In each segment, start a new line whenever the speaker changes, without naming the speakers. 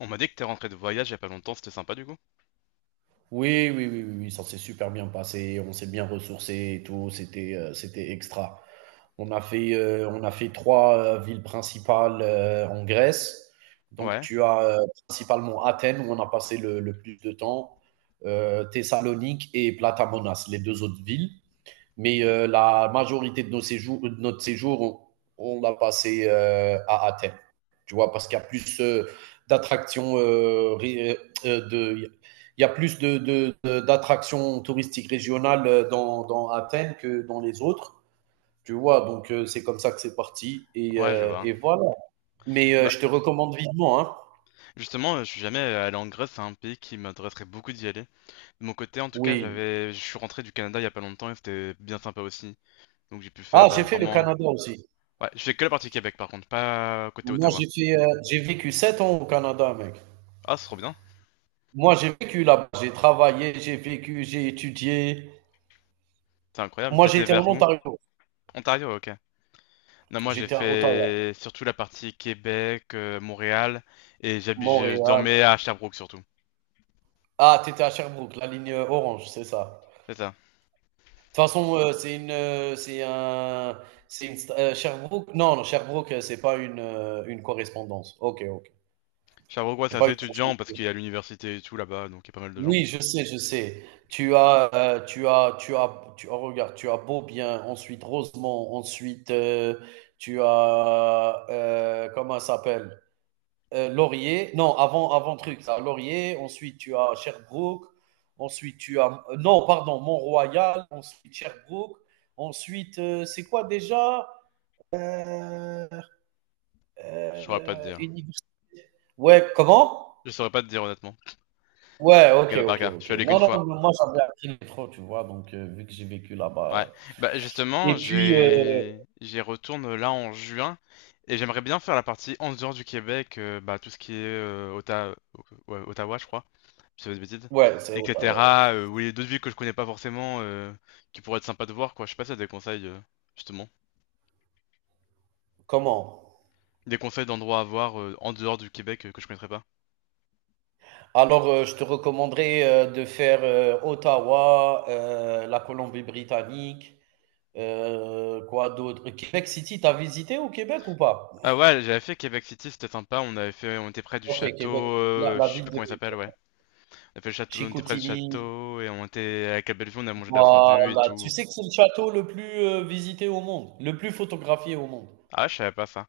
On m'a dit que t'es rentré de voyage il y a pas longtemps, c'était sympa du coup?
Oui, oui, oui, oui, oui, ça s'est super bien passé. On s'est bien ressourcé et tout. C'était extra. On a fait trois villes principales en Grèce. Donc,
Ouais,
tu as principalement Athènes, où on a passé le plus de temps, Thessalonique et Platamonas, les deux autres villes. Mais la majorité de, nos séjours, de notre séjour, on l'a passé à Athènes. Tu vois, parce qu'il y a plus d'attractions de. Il y a plus d'attractions touristiques régionales dans Athènes que dans les autres. Tu vois, donc c'est comme ça que c'est parti. Et,
ouais, je
euh,
vois.
et voilà. Mais
Bah,
je te recommande vivement, hein.
justement, je suis jamais allé en Grèce, c'est un pays qui m'intéresserait beaucoup d'y aller. De mon côté, en tout cas,
Oui.
je suis rentré du Canada il y a pas longtemps et c'était bien sympa aussi. Donc j'ai pu
Ah,
faire
j'ai fait le
vraiment.
Canada aussi.
Ouais, je fais que la partie Québec par contre, pas côté
Moi,
Ottawa.
j'ai vécu 7 ans au Canada, mec.
Ah, c'est trop bien,
Moi, j'ai vécu là-bas, j'ai travaillé, j'ai vécu, j'ai étudié.
c'est incroyable.
Moi,
T'étais
j'étais en
vers où?
Ontario,
Ontario, ok. Non, moi j'ai
j'étais à Ottawa,
fait surtout la partie Québec, Montréal et je
Montréal.
dormais à Sherbrooke surtout.
Ah, tu étais à Sherbrooke, la ligne orange, c'est ça.
C'est ça.
De toute façon, c'est une, c'est un, c'est une Sherbrooke. Non, non, Sherbrooke, c'est pas une correspondance. Ok, ok.
Sherbrooke, ouais, c'est
C'est pas
assez
une station
étudiant
de
parce qu'il y a
correspondance.
l'université et tout là-bas, donc il y a pas mal de gens.
Oui, je sais, je sais. Tu as, tu as, tu as, tu as regarde, tu as Beaubien, ensuite Rosemont, ensuite comment ça s'appelle? Laurier. Non, avant truc, ça. Laurier. Ensuite, tu as Sherbrooke. Ensuite, tu as. Non, pardon, Mont-Royal. Ensuite, Sherbrooke. Ensuite, c'est quoi déjà? Euh,
Je saurais pas te dire.
Université. Ouais, comment?
Je saurais pas te dire honnêtement.
Ouais, ok,
Cas par
ok,
cas. Je
ok.
suis allé qu'une
Non,
fois.
non, moi, j'avais appris le métro, tu vois. Donc, vu que j'ai vécu
Ouais.
là-bas.
Bah justement,
Et puis,
j'y retourne là en juin et j'aimerais bien faire la partie en dehors du Québec, bah tout ce qui est ouais, Ottawa, je crois, je fais des bêtises,
ouais, c'est Ottawa, ouais.
etc. Ou les d'autres villes que je connais pas forcément, qui pourraient être sympas de voir quoi. Je sais pas si t'as des conseils justement,
Comment?
des conseils d'endroits à voir en dehors du Québec que je connaîtrais pas.
Alors, je te recommanderais de faire Ottawa, la Colombie-Britannique, quoi d'autre? Québec City, t'as visité au Québec ou pas?
Ah ouais, j'avais fait Québec City, c'était sympa. On était près du
Ok, Québec,
château,
la,
je
la
sais
ville
plus
de
comment il s'appelle,
Québec.
ouais. On a fait le château, on était près du
Chicoutimi,
château et on était avec la belle on a mangé de la fondue et
voilà. Tu
tout.
sais que c'est le château le plus visité au monde, le plus photographié au monde.
Ah, je savais pas ça.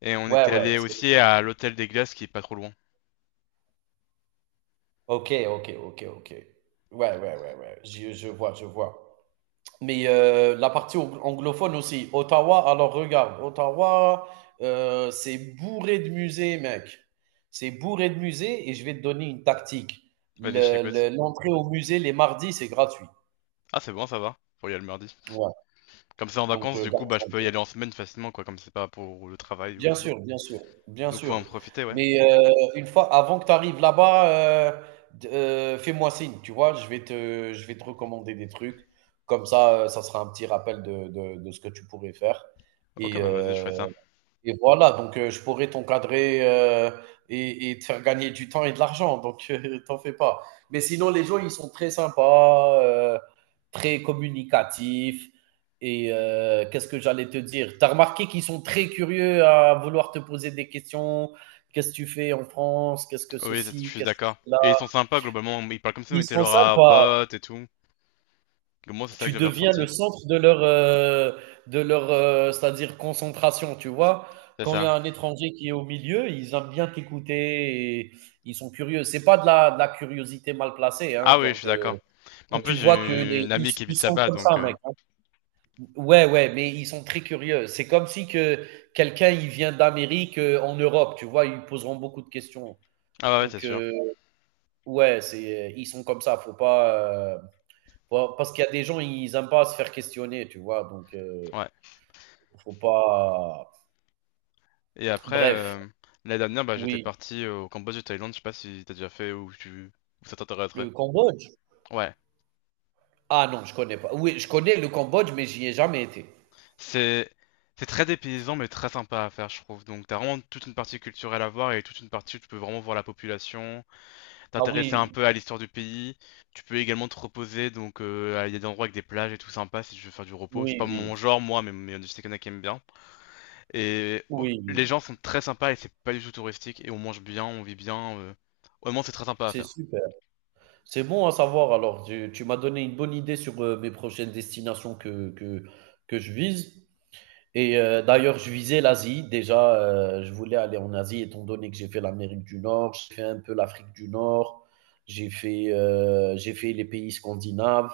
Et on
Ouais,
était
ouais.
allé aussi à l'hôtel des glaces qui est pas trop loin.
Ok, ok, ok, ok. Ouais, ouais, ouais, ouais. Je vois, je vois. Mais la partie anglophone aussi. Ottawa, alors regarde, Ottawa, c'est bourré de musées, mec. C'est bourré de musées et je vais te donner une tactique.
Vas-y, je t'écoute.
L'entrée au musée les mardis, c'est gratuit.
Ah, c'est bon, ça va. Pour y aller le mardi.
Ouais.
Comme c'est en
Donc,
vacances, du
garde
coup, bah
ça
je
en
peux
tête.
y aller en semaine facilement, quoi, comme c'est pas pour le travail ou
Bien
tout.
sûr, bien sûr, bien
Donc faut en
sûr.
profiter, ouais.
Mais une fois, avant que tu arrives là-bas, fais-moi signe, tu vois, je vais te recommander des trucs. Comme ça, ça sera un petit rappel de ce que tu pourrais faire.
Ok,
Et,
bah vas-y, je ferai
euh,
ça.
Et voilà, donc je pourrais t'encadrer, et te faire gagner du temps et de l'argent, donc t'en fais pas. Mais sinon, les gens, ils sont très sympas, très communicatifs et qu'est-ce que j'allais te dire? T'as remarqué qu'ils sont très curieux à vouloir te poser des questions: «Qu'est-ce que tu fais en France? Qu'est-ce que
Oui, je
ceci?
suis
Qu'est-ce que
d'accord.
cela?»
Et ils sont sympas, globalement. Ils parlent comme si on
Ils
était
sont
leurs
sympas.
potes et tout. Moi, c'est ça que
Tu
j'avais
deviens
ressenti.
le centre de leur, c'est-à-dire concentration, tu vois.
C'est
Quand il y
ça.
a un étranger qui est au milieu, ils aiment bien t'écouter et ils sont curieux. C'est pas de la curiosité mal placée, hein.
Ah oui, je suis
Donc,
d'accord.
quand
En plus,
tu vois que
j'ai
les,
une
ils,
amie qui
ils
habite
sont
là-bas,
comme
donc.
ça, mec. Hein. Ouais, ouais, mais ils sont très curieux. C'est comme si que quelqu'un il vient d'Amérique en Europe, tu vois, ils poseront beaucoup de questions.
Ah bah ouais, c'est
Donc,
sûr.
ouais, ils sont comme ça. Faut pas, euh, parce qu'il y a des gens, ils n'aiment pas se faire questionner, tu vois. Donc,
Ouais.
faut pas.
Et après,
Bref,
l'année dernière, bah, j'étais
oui.
parti au Cambodge de Thaïlande. Je sais pas si t'as déjà fait ou ça t'intéresserait.
Le Cambodge?
Ouais.
Ah non, je connais pas. Oui, je connais le Cambodge, mais j'y ai jamais été.
C'est c'est très dépaysant, mais très sympa à faire, je trouve. Donc, t'as vraiment toute une partie culturelle à voir et toute une partie où tu peux vraiment voir la population,
Ah
t'intéresser un
oui,
peu à l'histoire du pays. Tu peux également te reposer. Donc, il y a des endroits avec des plages et tout sympa si tu veux faire du repos. C'est
oui,
pas mon
oui,
genre, moi, mais je sais qu'il y en a qui aiment bien. Et oh,
oui,
les
oui.
gens sont très sympas et c'est pas du tout touristique. Et on mange bien, on vit bien. Vraiment, c'est très sympa à
C'est
faire.
super. C'est bon à savoir. Alors, tu m'as donné une bonne idée sur mes prochaines destinations que je vise. Et d'ailleurs, je visais l'Asie. Déjà, je voulais aller en Asie, étant donné que j'ai fait l'Amérique du Nord, j'ai fait un peu l'Afrique du Nord, j'ai fait les pays scandinaves.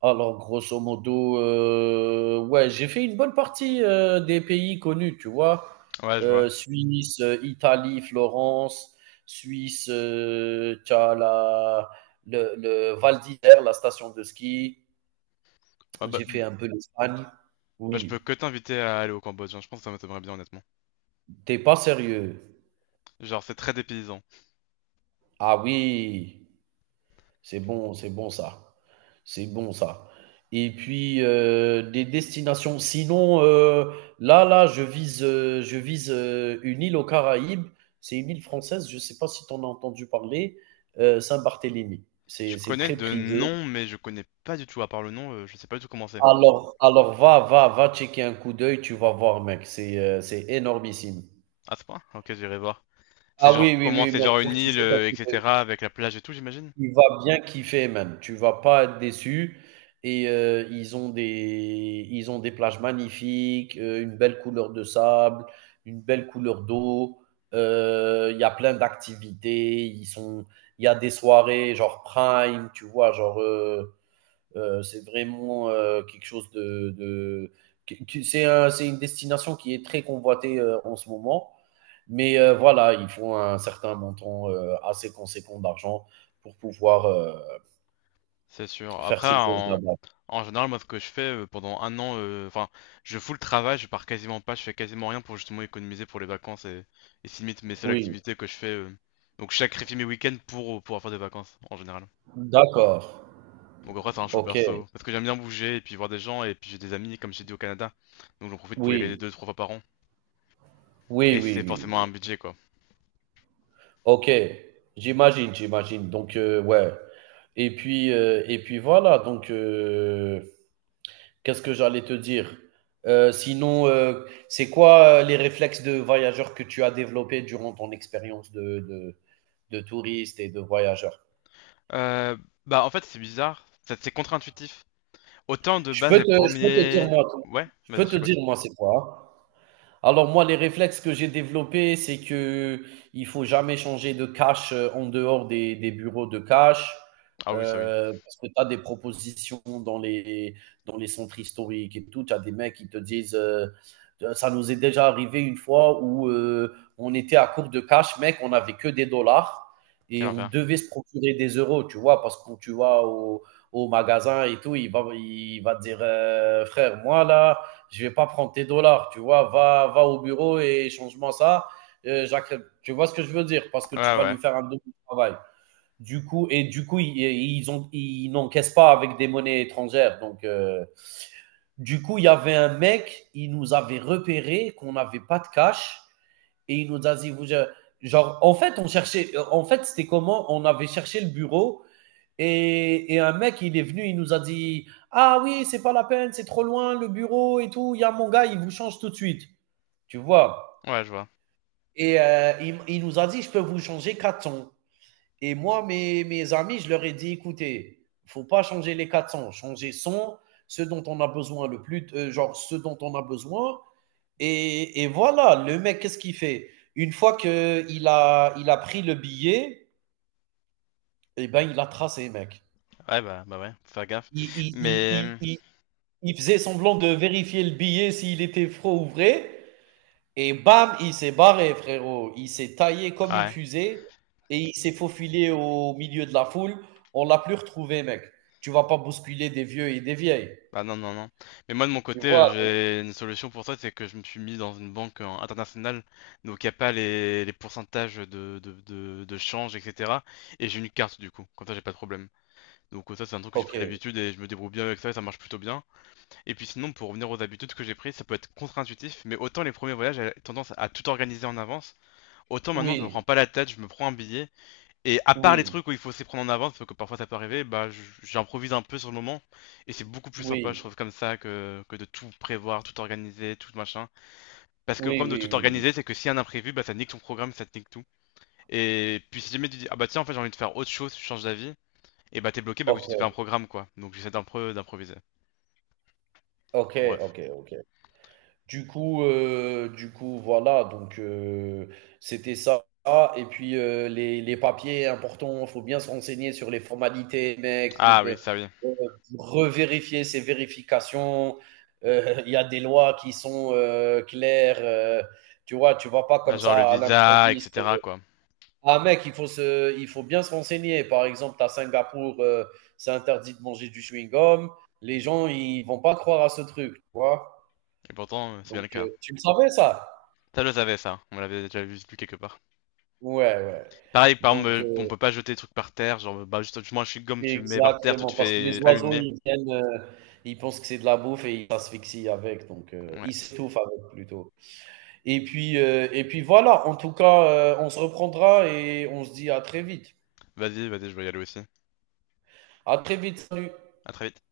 Alors, grosso modo, ouais, j'ai fait une bonne partie des pays connus, tu vois.
Ouais, je vois.
Suisse, Italie, Florence, Suisse, t'as le Val d'Isère, la station de ski.
Ouais, bah,
J'ai fait un peu l'Espagne.
bah, je peux
Oui,
que t'inviter à aller au Cambodge, hein. Je pense que ça m'aimerait bien, honnêtement.
t'es pas sérieux.
Genre, c'est très dépaysant.
Ah oui, c'est bon ça. C'est bon ça. Et puis des destinations sinon, là là, je vise, une île aux Caraïbes. C'est une île française, je ne sais pas si tu en as entendu parler, Saint-Barthélemy.
Je
C'est
connais
très
de
prisé.
nom, mais je connais pas du tout. À part le nom, je sais pas du tout comment c'est.
Alors, va checker un coup d'œil, tu vas voir mec, c'est énormissime.
Ah, c'est pas? Ok, j'irai voir. C'est
Ah
genre,
oui, oui,
comment
oui,
c'est
mec,
genre
faut
une
que tu
île,
jettes un coup d'œil.
etc., avec la plage et tout, j'imagine?
Tu vas bien kiffer même, tu vas pas être déçu et ils ont des plages magnifiques, une belle couleur de sable, une belle couleur d'eau, il y a plein d'activités, ils sont il y a des soirées genre prime, tu vois? Genre, c'est vraiment quelque chose. C'est une destination qui est très convoitée en ce moment. Mais voilà, il faut un certain montant assez conséquent d'argent pour pouvoir
C'est sûr.
faire
Après,
ces choses
en,
là-bas.
en général, moi, ce que je fais pendant un an, enfin, je fous le travail, je pars quasiment pas, je fais quasiment rien pour justement économiser pour les vacances et c'est limite mes seules
Oui,
activités que je fais. Donc, je sacrifie mes week-ends pour pouvoir faire des vacances en général.
d'accord.
Donc, après, c'est un choix
Ok.
perso parce que j'aime bien bouger et puis voir des gens et puis j'ai des amis, comme j'ai dit au Canada. Donc, j'en profite pour y aller
Oui,
deux, trois fois par an
oui,
et
oui,
c'est
oui,
forcément
oui.
un budget quoi.
Ok, j'imagine, j'imagine. Donc, ouais. Et puis voilà. Donc, qu'est-ce que j'allais te dire? Sinon, c'est quoi les réflexes de voyageur que tu as développés durant ton expérience de touriste et de voyageur?
Euh, bah, en fait, c'est bizarre, c'est contre-intuitif. Autant de base, les
Je peux te dire,
premiers.
moi,
Ouais, vas-y, je t'écoute.
c'est quoi? Alors moi, les réflexes que j'ai développés, c'est que il faut jamais changer de cash en dehors des bureaux de cash,
Ah oui, ça oui,
parce que tu as des propositions dans les centres historiques et tout. Tu as des mecs qui te disent, ça nous est déjà arrivé une fois où on était à court de cash, mec, on n'avait que des dollars et
quel
on
enfer.
devait se procurer des euros, tu vois, parce que quand tu vas au magasin et tout, il va te dire, frère, moi là, je vais pas prendre tes dollars, tu vois, va au bureau et change-moi ça. Euh, Tu vois ce que je veux dire? Parce que tu
Ouais,
vas
ouais.
lui faire un double travail. Du coup, ils n'encaissent pas avec des monnaies étrangères. Donc, du coup, il y avait un mec, il nous avait repéré qu'on n'avait pas de cash et il nous a dit, vous, genre, en fait, on cherchait, en fait, c'était comment? On avait cherché le bureau et un mec, il est venu, il nous a dit: ah oui, c'est pas la peine, c'est trop loin, le bureau et tout. Il y a mon gars, il vous change tout de suite. Tu vois?
Ouais, je vois.
Et il nous a dit: je peux vous changer 400. Et moi, mes amis, je leur ai dit: écoutez, il ne faut pas changer les 400, changer 100, ce dont on a besoin le plus, genre ce dont on a besoin. Et voilà, le mec, qu'est-ce qu'il fait? Une fois qu'il a pris le billet, eh ben, il a tracé, mec.
Ouais, bah ouais, faut faire gaffe.
il, il- il-
Mais,
il- il faisait semblant de vérifier le billet s'il était faux ou vrai. Et bam, il s'est barré, frérot. Il s'est taillé comme une
ouais,
fusée et il s'est faufilé au milieu de la foule. On l'a plus retrouvé, mec. Tu vas pas bousculer des vieux et des vieilles.
bah non, non, non. Mais moi, de mon
Tu
côté,
vois?
j'ai une solution pour toi, c'est que je me suis mis dans une banque internationale, donc il n'y a pas les pourcentages de change, etc. Et j'ai une carte, du coup, comme ça, j'ai pas de problème. Donc ça, c'est un truc que j'ai pris
Ok.
l'habitude et je me débrouille bien avec ça et ça marche plutôt bien. Et puis sinon, pour revenir aux habitudes que j'ai prises, ça peut être contre-intuitif, mais autant les premiers voyages, j'avais tendance à tout organiser en avance, autant maintenant, je me prends
Oui,
pas la tête, je me prends un billet. Et à part les
oui,
trucs où il faut s'y prendre en avance, parce que parfois ça peut arriver, bah j'improvise un peu sur le moment. Et c'est beaucoup plus sympa, je
oui,
trouve, comme ça, que de tout prévoir, tout organiser, tout machin. Parce que le
oui,
problème de
oui,
tout
oui.
organiser, c'est que s'il y a un imprévu, bah ça nique ton programme, ça te nique tout. Et puis si jamais tu dis, ah bah tiens, en fait j'ai envie de faire autre chose, tu changes d'avis, et bah t'es bloqué, bah que tu te fais
Ok,
un programme, quoi. Donc j'essaie d'un peu d'improviser.
ok,
Bref.
ok, ok. Du coup, voilà, donc c'était ça et puis, les papiers importants, il faut bien se renseigner sur les formalités, mec, ne
Ah oui,
pe
ça oui.
heu, revérifier ces vérifications. Il y a des lois qui sont, claires, tu vois? Tu vas pas
Bah,
comme
genre le
ça à
visa,
l'improviste.
etc., quoi.
Ah mec, il faut bien se renseigner. Par exemple, à Singapour, c'est interdit de manger du chewing-gum. Les gens, ils vont pas croire à ce truc, tu vois?
Et pourtant, c'est bien
Donc
le cas.
tu le savais ça?
Ça, je le savais, ça. On l'avait déjà vu quelque part.
Ouais, ouais.
Pareil, par exemple,
Donc,
on peut pas jeter des trucs par terre, genre, bah, justement, un chewing-gum, tu le mets par terre, tu te
exactement, parce que les
fais
oiseaux,
allumer.
ils viennent, ils pensent que c'est de la bouffe et ils s'asphyxient avec, donc,
Ouais.
ils s'étouffent avec plutôt. Et puis voilà, en tout cas, on se reprendra et on se dit à très vite.
Vas-y, vas-y, je vais y aller aussi.
À très vite, salut.
À très vite.